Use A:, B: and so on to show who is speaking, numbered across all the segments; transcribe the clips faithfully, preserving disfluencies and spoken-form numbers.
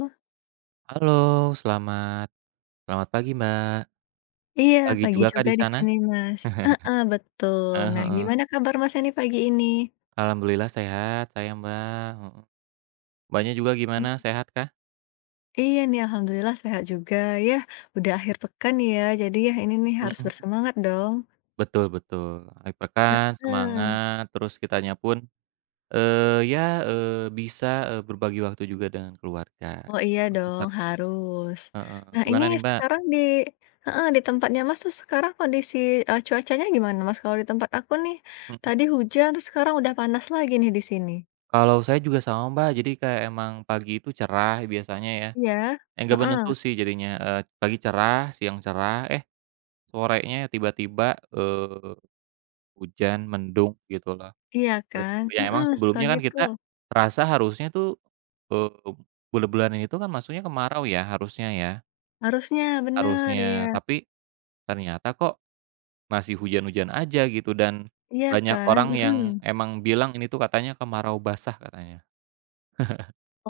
A: Oh,
B: Halo, selamat selamat pagi, Mbak.
A: iya
B: Pagi
A: pagi
B: juga Kak
A: juga
B: di
A: di
B: sana?
A: sini Mas, heeh, betul.
B: Heeh,
A: Nah
B: heeh.
A: gimana kabar mas ini pagi ini?
B: Alhamdulillah sehat saya, Mbak, heeh. Mbaknya juga gimana,
A: Mmm.
B: sehat kah?
A: Iya nih alhamdulillah sehat juga, yah udah akhir pekan ya jadi ya ini nih harus
B: Mhm.
A: bersemangat dong,
B: Betul betul, akhir pekan
A: heeh.
B: semangat, terus kitanya pun, eee, ya, eee, bisa, eee, berbagi waktu juga dengan keluarga.
A: Oh iya
B: Bisa,
A: dong harus.
B: heeh,
A: Nah ini
B: gimana nih, Mbak?
A: sekarang di heeh, di tempatnya Mas tuh sekarang kondisi, eee, cuacanya gimana Mas? Kalau di tempat aku nih
B: Mhm.
A: tadi hujan terus sekarang udah panas lagi nih di sini.
B: Kalau saya juga sama, Mbak, jadi kayak emang pagi itu cerah biasanya ya,
A: Iya?
B: enggak menentu
A: Heeh,
B: sih jadinya, eee, pagi cerah, siang cerah, eh sorenya tiba-tiba, eee, hujan, mendung gitu loh.
A: iya
B: Terus
A: kan?
B: yang
A: Mhm,
B: emang
A: suka
B: sebelumnya kan
A: gitu.
B: kita rasa harusnya tuh, eee, bulan-bulanan itu kan masuknya kemarau ya harusnya ya,
A: Harusnya, bener, ya.
B: harusnya. Tapi ternyata kok masih hujan-hujan aja gitu dan
A: Iya
B: banyak
A: kan?
B: orang yang
A: Mhm.
B: emang bilang ini tuh katanya kemarau basah katanya,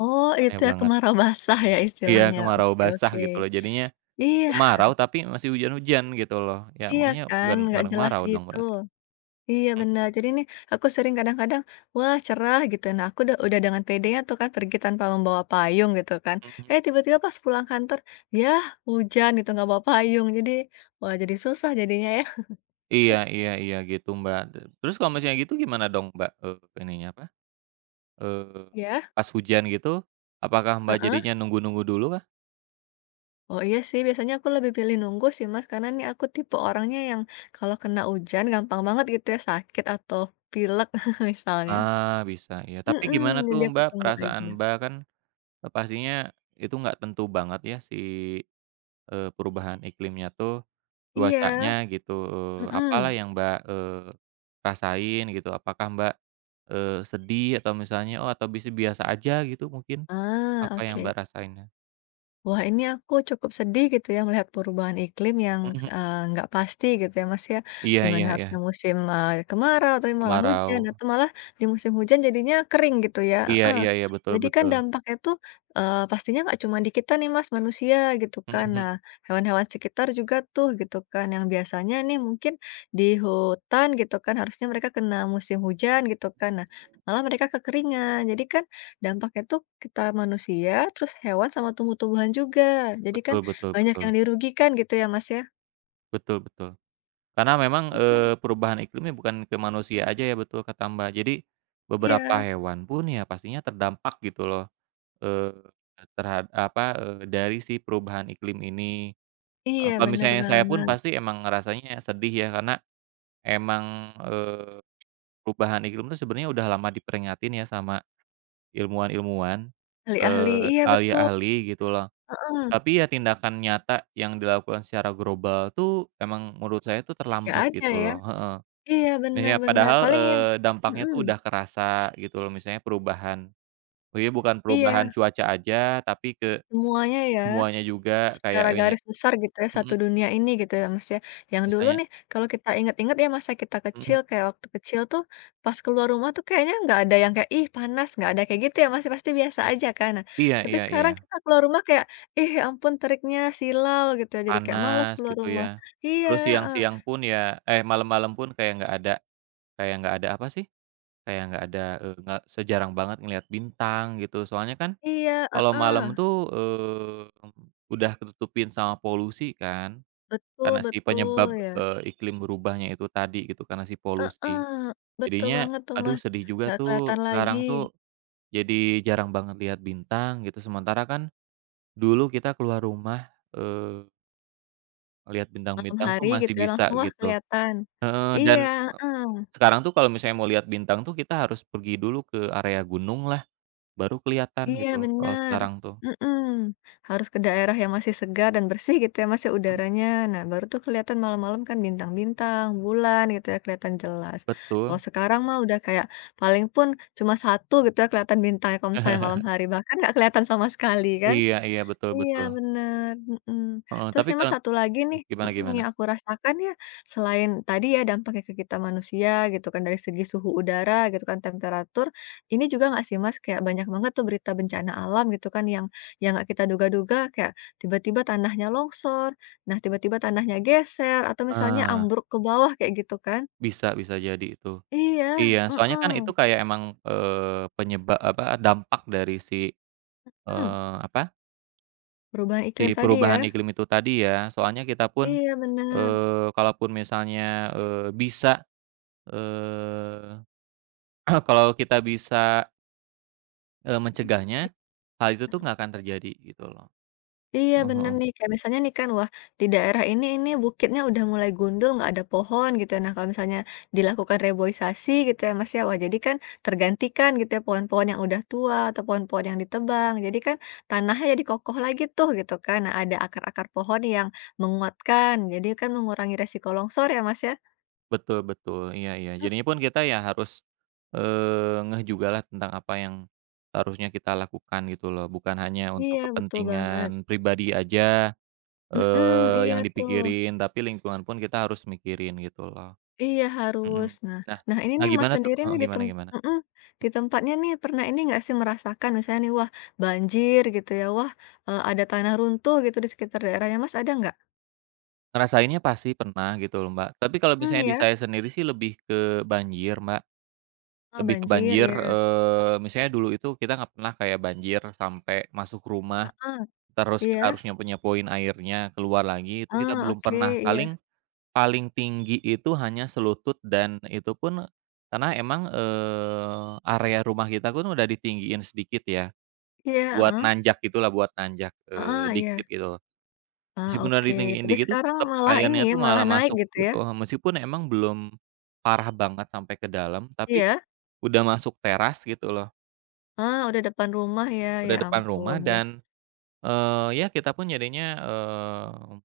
A: Oh, itu
B: aneh
A: ya
B: banget.
A: kemarau basah ya
B: Iya,
A: istilahnya.
B: kemarau
A: Oke
B: basah
A: oke.
B: gitu loh, jadinya
A: Iya
B: kemarau tapi masih hujan-hujan gitu loh. Ya
A: iya
B: makanya
A: kan,
B: bukan
A: nggak
B: bukan
A: jelas
B: kemarau dong
A: gitu.
B: berarti.
A: Iya bener, jadi nih aku sering kadang-kadang, "Wah cerah," gitu. Nah aku udah udah dengan pedenya tuh kan pergi tanpa membawa payung gitu kan.
B: Mhm.
A: Eh tiba-tiba pas pulang kantor, ya hujan gitu nggak bawa payung. Jadi, wah jadi susah jadinya ya.
B: Iya iya iya gitu, Mbak. Te terus kalau misalnya gitu gimana dong, Mbak, eee, ininya apa, eee,
A: ya.
B: pas hujan gitu, apakah Mbak
A: Heeh?
B: jadinya nunggu-nunggu dulu kah?
A: Oh iya sih, biasanya aku lebih pilih nunggu sih Mas, karena nih aku tipe orangnya yang kalau kena hujan gampang banget gitu ya sakit atau pilek misalnya.
B: Ah, bisa ya. Tapi
A: Mhm,
B: gimana tuh,
A: jadi aku
B: Mbak,
A: tunggu aja.
B: perasaan Mbak kan, eee, pastinya itu nggak tentu banget ya si, eee, perubahan iklimnya tuh,
A: Iya,
B: cuacanya gitu, eee, apalah
A: mhm.
B: yang Mbak, eee, rasain gitu? Apakah Mbak, eee, sedih atau misalnya oh, atau bisa biasa aja gitu mungkin?
A: Ah,
B: Apa yang
A: oke.
B: Mbak rasainnya?
A: Wah, ini aku cukup sedih gitu ya melihat perubahan iklim yang,
B: Mhm.
A: eee, nggak pasti gitu ya, Mas, ya.
B: Iya
A: Di mana
B: iya iya.
A: harusnya musim, eee, kemarau tapi malah hujan
B: Kemarau.
A: atau malah di musim hujan jadinya kering gitu ya
B: Iya
A: heeh.
B: iya iya, betul
A: Jadi kan
B: betul.
A: dampaknya tuh, eee, pastinya nggak cuma di kita nih, Mas, manusia gitu kan. Nah,
B: Mhm,
A: hewan-hewan sekitar juga tuh gitu kan, yang biasanya nih mungkin di hutan gitu kan harusnya mereka kena musim hujan gitu kan. Nah, malah mereka kekeringan. Jadi kan dampaknya tuh kita manusia, terus hewan sama tumbuh-tumbuhan juga. Jadi kan
B: betul betul
A: banyak
B: betul.
A: yang dirugikan gitu ya, Mas, ya?
B: Betul betul. Karena memang,
A: Mhm,
B: eee, perubahan iklimnya bukan ke manusia aja ya, betul kata Mbak. Jadi, beberapa
A: iya
B: hewan pun ya pastinya terdampak gitu loh, eee, terhad apa, eee, dari si perubahan iklim ini. Eee,
A: iya,
B: kalau
A: bener
B: misalnya saya pun
A: banget.
B: pasti emang ngerasanya sedih ya, karena emang, eee, perubahan iklim itu sebenarnya udah lama diperingatin ya sama ilmuwan-ilmuwan,
A: Ahli-ahli
B: eee,
A: iya betul,
B: ahli-ahli gitu loh.
A: heeh,
B: Tapi ya tindakan nyata yang dilakukan secara global tuh emang menurut saya tuh
A: nggak
B: terlambat
A: ada
B: gitu
A: ya.
B: loh, heeh.
A: Iya,
B: Misalnya
A: benar-benar.
B: padahal,
A: Paling yang
B: eee, dampaknya
A: mhm,
B: tuh udah kerasa gitu loh, misalnya perubahan. Jadi bukan perubahan
A: iya,
B: cuaca aja, tapi ke
A: semuanya ya.
B: semuanya juga kayak
A: Secara
B: ininya,
A: garis besar gitu ya, satu
B: mhm,
A: dunia ini gitu ya, Mas, ya. Yang dulu
B: misalnya,
A: nih kalau kita inget-inget ya masa kita
B: mhm,
A: kecil, kayak waktu kecil tuh pas keluar rumah tuh kayaknya nggak ada yang kayak, "Ih, panas," nggak ada kayak gitu ya, Mas, ya. Pasti biasa aja kan. Nah,
B: iya
A: tapi
B: iya iya,
A: sekarang kita keluar rumah kayak, "Ih, ya ampun teriknya silau," gitu ya, jadi kayak males
B: panas
A: keluar
B: gitu
A: rumah.
B: ya.
A: Iya,
B: Terus
A: heeh
B: siang-siang pun ya, eh, malam-malam pun kayak nggak ada, kayak nggak ada apa sih, kayak nggak ada, eee, nggak sejarang banget ngelihat bintang gitu. Soalnya kan
A: iya,
B: kalau
A: heeh,
B: malam tuh, eee, udah ketutupin sama polusi kan,
A: betul
B: karena si
A: betul
B: penyebab,
A: ya,
B: eee, iklim berubahnya itu tadi gitu, karena si
A: heeh,
B: polusi.
A: betul
B: Jadinya,
A: banget tuh,
B: aduh
A: Mas,
B: sedih juga
A: nggak
B: tuh,
A: kelihatan lagi.
B: sekarang tuh jadi jarang banget lihat bintang gitu, sementara kan dulu kita keluar rumah, eee, ngelihat
A: Malam
B: bintang-bintang tuh
A: hari
B: masih
A: gitu ya
B: bisa
A: langsung, wah
B: gitu.
A: kelihatan.
B: Heeh, dan
A: Iya,
B: e
A: heeh.
B: sekarang tuh kalau misalnya mau lihat bintang tuh kita harus pergi dulu ke area gunung lah, baru kelihatan
A: Iya
B: gitu loh kalau
A: benar,
B: sekarang tuh.
A: mhm, harus ke daerah yang masih segar dan bersih gitu ya Mas ya
B: Mhm,
A: udaranya. Nah baru tuh kelihatan malam-malam kan bintang-bintang, bulan gitu ya kelihatan jelas. Kalau
B: betul.
A: sekarang mah udah kayak paling pun cuma satu gitu ya kelihatan bintangnya kalau misalnya malam hari, bahkan nggak kelihatan sama sekali kan.
B: Iya iya, betul
A: Iya
B: betul,
A: bener, mhm.
B: heeh,
A: Terus
B: tapi
A: nih Mas
B: kalau
A: satu lagi nih
B: gimana
A: mhm,
B: gimana?
A: yang aku rasakan ya, selain tadi ya dampaknya ke kita manusia gitu kan dari segi suhu udara gitu kan, temperatur, ini juga nggak sih Mas kayak banyak banget tuh berita bencana alam gitu kan yang yang nggak kita duga-duga kayak tiba-tiba tanahnya longsor, nah tiba-tiba tanahnya geser atau misalnya
B: Ah,
A: ambruk ke bawah kayak gitu kan.
B: bisa bisa jadi itu.
A: Iya,
B: Iya, soalnya kan
A: heeh,
B: itu kayak emang, eee, penyebab apa, dampak dari si,
A: mmm,
B: eee, apa,
A: perubahan iklim
B: si
A: tadi
B: perubahan
A: ya.
B: iklim itu tadi ya, soalnya kita pun,
A: Iya bener,
B: eee, kalaupun misalnya, eee, bisa, eee, kalau kita bisa, eee,
A: mhm,
B: mencegahnya,
A: i
B: hal itu tuh nggak akan terjadi gitu loh.
A: Iya
B: Heeh,
A: bener
B: heeh.
A: nih, kayak misalnya nih kan, wah di daerah ini ini bukitnya udah mulai gundul, nggak ada pohon gitu ya. Nah kalau misalnya dilakukan reboisasi gitu ya Mas ya, wah jadi kan tergantikan gitu ya pohon-pohon yang udah tua atau pohon-pohon yang ditebang. Jadi kan tanahnya jadi kokoh lagi tuh gitu kan. Nah ada akar-akar pohon yang menguatkan, jadi kan mengurangi resiko longsor ya Mas ya?
B: Betul betul, iya iya.
A: Mhm,
B: Jadinya pun kita ya harus, eee, ngeh juga lah tentang apa yang harusnya kita lakukan gitu loh, bukan hanya untuk
A: iya betul banget.
B: kepentingan pribadi aja,
A: Mhm,
B: eee,
A: iya
B: yang
A: tuh.
B: dipikirin, tapi lingkungan pun kita harus mikirin gitu loh.
A: Iya harus.
B: Mhm.
A: Nah
B: Nah
A: nah ini
B: nah
A: nih Mas
B: gimana tuh,
A: sendiri
B: heeh,
A: nih di
B: gimana
A: tem
B: gimana?
A: mhm, di tempatnya nih pernah ini nggak sih merasakan misalnya nih, wah banjir gitu ya, wah, eee, ada tanah runtuh gitu di sekitar daerahnya Mas ada nggak?
B: Ngerasainnya pasti pernah gitu loh, Mbak. Tapi kalau
A: Hmm,
B: misalnya di
A: ya.
B: saya sendiri sih lebih ke banjir, Mbak,
A: Ah,
B: lebih ke
A: banjir
B: banjir,
A: ya.
B: eee, misalnya dulu itu kita nggak pernah kayak banjir sampai masuk rumah.
A: Ah,
B: Terus kita harus
A: iya.
B: nyapu-nyapuin airnya, keluar lagi, itu kita
A: Ah,
B: belum
A: oke,
B: pernah.
A: iya
B: Paling paling tinggi itu hanya selutut dan itu pun karena emang, eee, area rumah kita pun udah ditinggiin sedikit ya,
A: iya.
B: buat
A: Ah,
B: nanjak gitulah, buat nanjak, eee,
A: ah iya,
B: dikit gitu.
A: ah,
B: Meskipun udah
A: oke.
B: ditinggiin
A: Tapi
B: dikit itu
A: sekarang
B: tetep
A: malah ini
B: airnya
A: ya,
B: tuh
A: malah
B: malah
A: naik
B: masuk
A: gitu ya?
B: gitu, meskipun emang belum parah banget sampai ke dalam, tapi
A: Iya?
B: udah masuk teras gitu loh,
A: Ah, udah depan rumah ya, ya
B: udah depan rumah
A: ampun ya.
B: dan, eee, ya kita pun jadinya, eee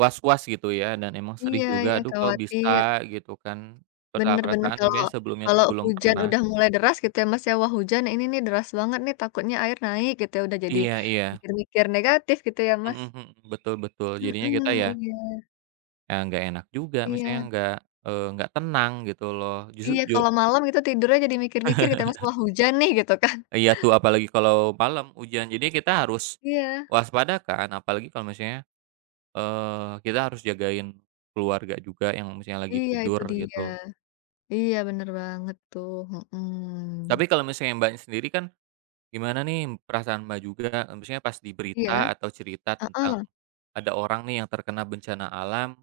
B: was-was gitu ya dan emang sedih
A: Iya
B: juga,
A: iya,
B: aduh kok bisa
A: khawatir.
B: gitu kan,
A: Bener bener,
B: perasaan-perasaan
A: kalau
B: kayaknya sebelumnya tuh
A: kalau
B: belum
A: hujan
B: pernah,
A: udah mulai deras gitu ya, Mas, ya, "Wah, hujan ini nih deras banget nih, takutnya air naik," gitu ya, udah jadi
B: iya iya,
A: mikir-mikir negatif gitu ya, Mas.
B: mhm mhm, betul betul, jadinya
A: Mhm,
B: kita ya,
A: iya
B: ya nggak enak juga misalnya
A: iya
B: nggak, eee, nggak tenang gitu loh, justru
A: iya,
B: ju
A: kalau malam gitu tidurnya jadi mikir-mikir gitu ya, Mas, "Wah, hujan nih," gitu kan.
B: iya tuh apalagi kalau malam hujan, jadi kita harus
A: Iya
B: waspada kan, apalagi kalau misalnya, eee, kita harus jagain keluarga juga yang misalnya lagi
A: iya, itu
B: tidur
A: dia.
B: gitu.
A: Iya, bener banget tuh, mhm.
B: Tapi kalau misalnya Mbaknya sendiri kan gimana nih perasaan Mbak juga, eee, maksudnya pas di berita
A: Iya?
B: atau cerita tentang
A: Heeh,
B: ada orang nih yang terkena bencana alam,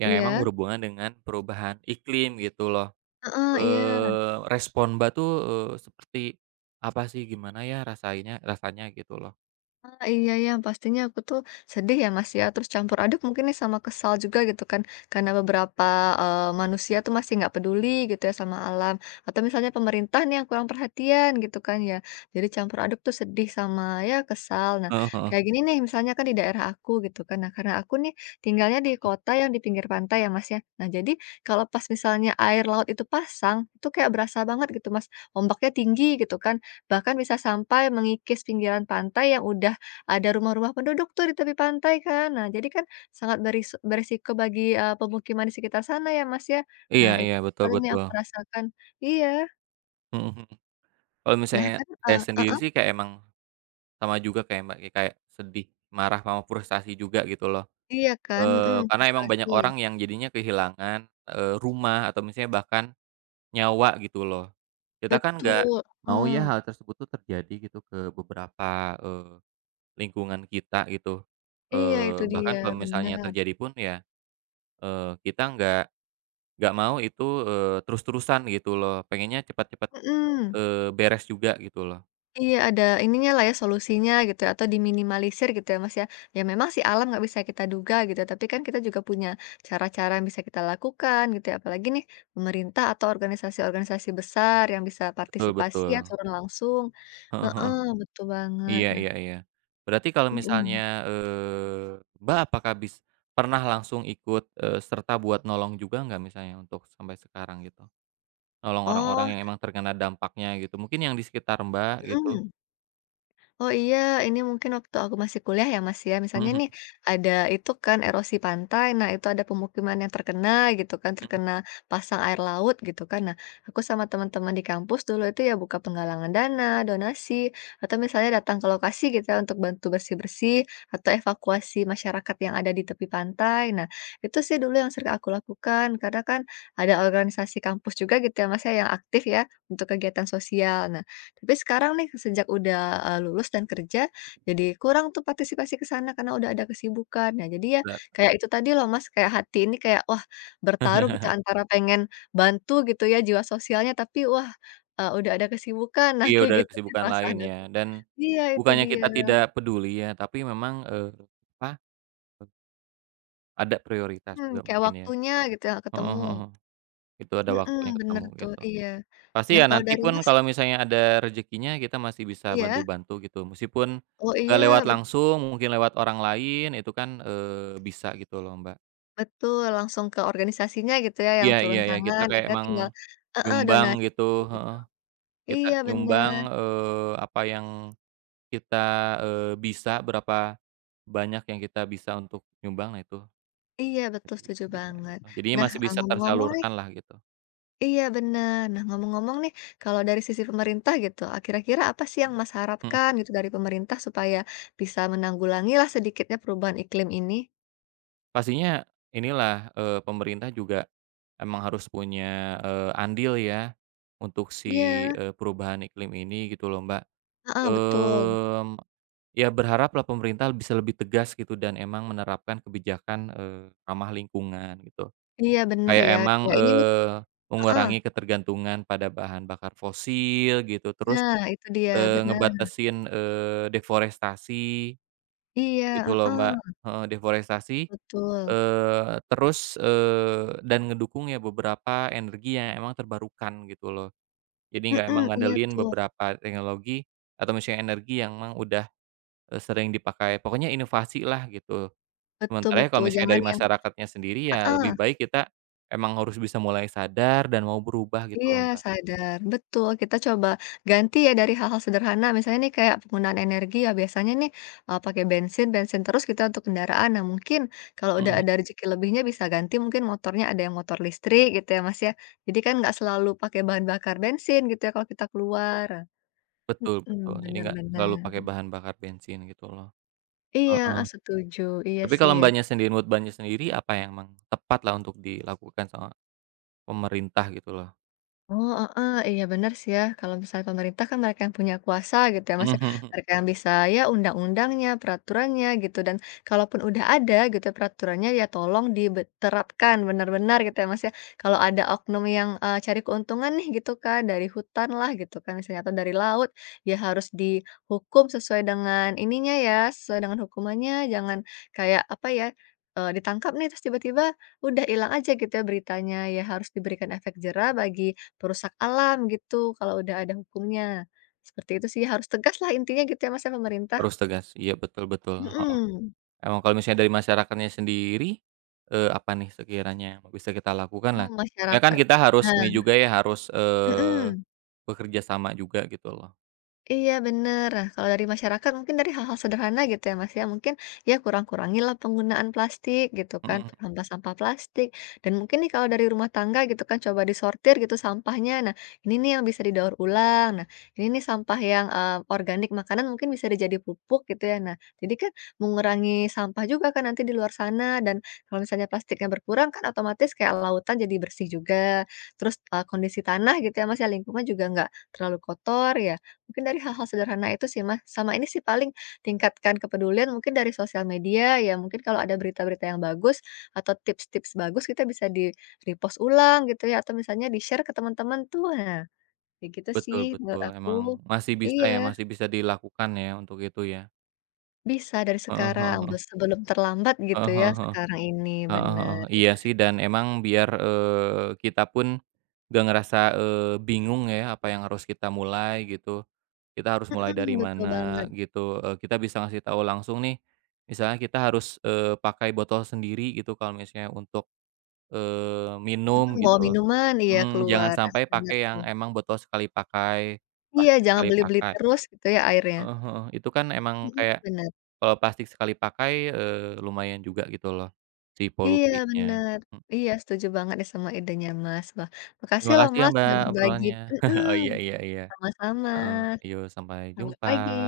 B: yang emang
A: iya?
B: berhubungan dengan perubahan iklim gitu loh,
A: Heeh, iya.
B: eee, respon Mbak tuh, eee, seperti apa sih, gimana ya rasainya rasanya gitu loh?
A: Ah, iya ya, pastinya aku tuh sedih ya Mas ya, terus campur aduk mungkin nih sama kesal juga gitu kan, karena beberapa, eee, manusia tuh masih nggak peduli gitu ya sama alam, atau misalnya pemerintah nih yang kurang perhatian gitu kan ya, jadi campur aduk tuh sedih sama ya kesal. Nah,
B: Heeh heeh,
A: kayak gini nih misalnya kan di daerah aku gitu kan, nah karena aku nih tinggalnya di
B: mhm.
A: kota yang di pinggir pantai ya Mas ya, nah jadi kalau pas misalnya air laut itu pasang, itu kayak berasa banget gitu Mas, ombaknya tinggi gitu kan, bahkan bisa sampai mengikis pinggiran pantai yang udah ada rumah-rumah penduduk tuh di tepi pantai kan. Nah, jadi kan sangat beris beresiko bagi, eee, pemukiman di sekitar sana ya, Mas, ya.
B: Iya
A: Nah, itu
B: iya, betul
A: paling yang
B: betul.
A: aku rasakan. Iya.
B: Mhm, mhm. Kalau
A: Nah
B: misalnya
A: kan,
B: saya
A: eee
B: sendiri
A: heeh,
B: sih kayak emang sama juga kayak Mbak, ya kayak sedih, marah, sama frustasi juga gitu loh,
A: iya kan, mhm,
B: eee, karena emang banyak
A: frustasi.
B: orang yang jadinya kehilangan, eee, rumah atau misalnya bahkan nyawa gitu loh. Kita kan nggak
A: Betul,
B: mau ya
A: mhm.
B: hal tersebut tuh terjadi gitu ke beberapa, eee, lingkungan kita gitu.
A: Iya itu
B: Eee, bahkan
A: dia,
B: kalau misalnya
A: benar.
B: terjadi pun ya, eee, kita nggak nggak mau itu, eee, terus-terusan gitu loh, pengennya cepat-cepat,
A: Mhm.
B: eee, beres juga gitu loh.
A: Iya, ada ininya lah ya, solusinya gitu ya, atau diminimalisir gitu ya, Mas, ya. Ya memang sih alam nggak bisa kita duga gitu ya, tapi kan kita juga punya cara-cara yang bisa kita lakukan gitu ya, apalagi nih pemerintah atau organisasi-organisasi besar yang bisa
B: Betul
A: partisipasi ya,
B: betul.
A: turun langsung.
B: Heeh.
A: Heeh, betul banget.
B: Iya
A: Nah
B: iya iya. Berarti kalau misalnya,
A: mhm.
B: eee, Mbak apakah bis pernah langsung ikut, eee, serta buat nolong juga nggak misalnya untuk sampai sekarang gitu? Nolong orang-orang
A: Oh
B: yang emang terkena dampaknya gitu, mungkin yang di sekitar Mbak gitu.
A: mhm. Oh iya, ini mungkin waktu aku masih kuliah ya Mas ya,
B: Mhm
A: misalnya nih
B: mhm
A: ada itu kan erosi pantai, nah itu ada pemukiman yang terkena gitu kan,
B: mhm,
A: terkena pasang air laut gitu kan. Nah, aku sama teman-teman di kampus dulu itu ya buka penggalangan dana, donasi, atau misalnya datang ke lokasi gitu ya untuk bantu bersih-bersih atau evakuasi masyarakat yang ada di tepi pantai. Nah, itu sih dulu yang sering aku lakukan karena kan ada organisasi kampus juga gitu ya Mas ya yang aktif ya untuk kegiatan sosial. Nah, tapi sekarang nih sejak udah, eee, lulus dan kerja, jadi kurang tuh partisipasi ke sana karena udah ada kesibukan. Nah jadi ya
B: berat.
A: kayak itu tadi loh Mas, kayak hati ini kayak wah bertaruh gitu antara pengen bantu gitu ya jiwa sosialnya tapi wah, eee, udah ada kesibukan. Nah
B: Iya
A: kayak
B: udah ada
A: gitu sih
B: kesibukan lain
A: perasaan
B: ya
A: aku.
B: dan
A: Iya itu
B: bukannya
A: dia,
B: kita tidak peduli ya, tapi memang, eee, apa, ada prioritas
A: mhm,
B: juga
A: kayak
B: mungkin ya.
A: waktunya gitu ya nggak
B: Heeh
A: ketemu.
B: heeh, itu ada
A: Mhm,
B: waktunya
A: bener
B: ketemu
A: tuh,
B: gitu.
A: iya.
B: Pasti
A: Nah
B: ya
A: kalau
B: nanti
A: dari
B: pun
A: Mas
B: kalau misalnya ada rezekinya kita masih bisa
A: iya?
B: bantu-bantu gitu, meskipun
A: Oh
B: nggak lewat
A: iya?
B: langsung, mungkin lewat orang lain itu kan, eee, bisa gitu loh Mbak.
A: Betul, langsung ke organisasinya gitu ya yang
B: Iya iya
A: turun
B: iya, kita
A: tangan,
B: kayak
A: akhirnya
B: emang
A: tinggal heeh,
B: nyumbang
A: donasi
B: gitu,
A: gitu.
B: heeh. Kita
A: Iya
B: nyumbang,
A: bener,
B: eee, apa yang kita, eee, bisa, berapa banyak yang kita bisa untuk nyumbang, nah itu
A: iya betul
B: itu
A: setuju
B: kita bisa
A: banget.
B: gitu. Jadinya
A: Nah,
B: masih
A: eee,
B: bisa
A: ngomong-ngomong nih
B: tersalurkanlah gitu.
A: iya bener. Nah, ngomong-ngomong nih, kalau dari sisi pemerintah gitu, eee, kira-kira apa sih yang Mas
B: Mhm.
A: harapkan gitu dari pemerintah supaya bisa menanggulangilah sedikitnya perubahan iklim ini?
B: Pastinya inilah, eee, pemerintah juga emang harus punya, eee, andil ya untuk si,
A: Iya,
B: eee, perubahan iklim ini gitu loh, Mbak.
A: heeh, betul.
B: Mmm, Ya berharaplah pemerintah bisa lebih tegas gitu dan emang menerapkan kebijakan, eee, ramah lingkungan gitu.
A: Iya bener
B: Kayak
A: ya,
B: emang,
A: kayak ini nih
B: eee,
A: heeh,
B: mengurangi ketergantungan pada bahan bakar fosil gitu, terus,
A: nah itu dia,
B: eee,
A: bener.
B: ngebatasin, eee, deforestasi
A: Iya,
B: gitu loh, Mbak,
A: heeh,
B: heeh, deforestasi,
A: betul.
B: eee, terus, eee, dan ngedukung ya beberapa energi yang emang terbarukan gitu loh. Jadi nggak
A: Mhm,
B: emang
A: iya
B: ngandelin
A: tuh.
B: beberapa teknologi atau misalnya energi yang emang udah, eee, sering dipakai, pokoknya inovasi lah gitu.
A: Betul
B: Sementara ya kalau
A: betul,
B: misalnya
A: jangan
B: dari
A: yang
B: masyarakatnya sendiri ya
A: heeh,
B: lebih baik kita emang harus bisa mulai sadar dan mau berubah gitu
A: iya
B: loh, Mbak.
A: sadar, betul, kita coba ganti ya dari hal-hal sederhana, misalnya nih kayak penggunaan energi ya biasanya nih, eee, pakai bensin bensin terus kita untuk kendaraan. Nah mungkin kalau udah
B: Mhm,
A: ada rezeki lebihnya bisa ganti mungkin motornya ada yang motor listrik gitu ya, Mas, ya. Jadi kan nggak selalu pakai bahan bakar bensin gitu ya kalau kita keluar.
B: betul
A: Mhm,
B: betul, jadi
A: bener
B: nggak selalu
A: bener.
B: pakai bahan bakar bensin gitu loh.
A: Iya,
B: Heeh,
A: heeh, setuju, iya
B: tapi
A: sih
B: kalau
A: ya.
B: Mbaknya sendiri menurut Mbaknya sendiri apa yang emang tepat lah untuk dilakukan sama pemerintah gitu loh?
A: Oh, heeh, iya benar sih ya, kalau misalnya pemerintah kan mereka yang punya kuasa gitu ya Mas
B: Mhm,
A: ya,
B: mhm.
A: mereka yang bisa ya undang-undangnya, peraturannya gitu dan kalaupun udah ada gitu ya peraturannya ya tolong diterapkan benar-benar gitu ya Mas ya. Kalau ada oknum yang, eee, cari keuntungan nih gitu kan dari hutan lah gitu kan misalnya atau dari laut, ya harus dihukum sesuai dengan ininya ya, sesuai dengan hukumannya jangan kayak apa ya, eee, ditangkap nih terus tiba-tiba udah hilang aja gitu ya beritanya, ya harus diberikan efek jerah bagi perusak alam gitu, kalau udah ada hukumnya. Seperti itu sih, harus tegas lah intinya gitu ya Mas ya pemerintah.
B: Harus tegas, iya betul betul, heeh.
A: Mhm.
B: Emang kalau misalnya dari masyarakatnya sendiri, eee, apa nih sekiranya yang bisa kita lakukan lah?
A: Mhm,
B: Ya kan
A: masyarakat.
B: kita harus ini
A: Nah
B: juga ya, harus, eee,
A: mhm.
B: bekerja sama juga gitu loh.
A: Iya bener. Nah, kalau dari masyarakat mungkin dari hal-hal sederhana gitu ya Mas ya, mungkin ya kurang-kurangilah penggunaan plastik gitu kan,
B: Mhm.
A: sampah sampah plastik dan mungkin nih kalau dari rumah tangga gitu kan coba disortir gitu sampahnya. Nah, ini nih yang bisa didaur ulang. Nah, ini nih sampah yang eh, organik makanan mungkin bisa dijadi pupuk gitu ya. Nah, jadi kan mengurangi sampah juga kan nanti di luar sana dan kalau misalnya plastiknya berkurang kan otomatis kayak lautan jadi bersih juga. Terus eh, kondisi tanah gitu ya Mas ya lingkungan juga nggak terlalu kotor ya. Mungkin dari hal-hal sederhana itu sih, Mas. Sama ini sih paling tingkatkan kepedulian mungkin dari sosial media, ya mungkin kalau ada berita-berita yang bagus atau tips-tips bagus kita bisa di-repost ulang gitu ya, atau misalnya di-share ke teman-teman tuh. Nah, kayak gitu sih
B: Betul
A: menurut
B: betul,
A: aku.
B: emang masih bisa ya,
A: Iya,
B: masih bisa dilakukan ya untuk itu ya.
A: bisa dari
B: Heeh
A: sekarang,
B: heeh
A: be
B: heeh.
A: sebelum terlambat gitu
B: Heeh
A: ya
B: heeh heeh.
A: sekarang ini,
B: Heeh heeh.
A: bener ya.
B: Iya sih dan emang biar, eee, kita pun nggak ngerasa, eee, bingung ya apa yang harus kita mulai gitu, kita harus mulai
A: Mhm,
B: dari
A: betul
B: mana
A: banget.
B: gitu, eee, kita bisa ngasih tahu langsung nih, misalnya kita harus, eee, pakai botol sendiri gitu kalau misalnya untuk, eee, minum
A: Mhm, bawa
B: gitu.
A: minuman, iya
B: Mhm, jangan
A: keluar, Nah,
B: sampai
A: bener
B: pakai yang
A: tuh.
B: emang botol sekali pakai,
A: Iya,
B: plastik
A: jangan
B: sekali
A: beli-beli
B: pakai.
A: terus gitu ya airnya.
B: Heeh heeh. Itu kan emang
A: Mhm,
B: kayak
A: bener.
B: kalau plastik sekali pakai, eee, lumayan juga gitu loh, si
A: Iya
B: polusinya.
A: bener,
B: Mhm.
A: iya setuju banget nih sama idenya Mas. Wah, makasih
B: Terima
A: loh
B: kasih ya
A: Mas udah
B: Mbak,
A: berbagi
B: obrolannya.
A: mhm,
B: Oh iya iya iya.
A: sama-sama,
B: Heeh. Yuk sampai
A: selamat
B: jumpa.
A: pagi.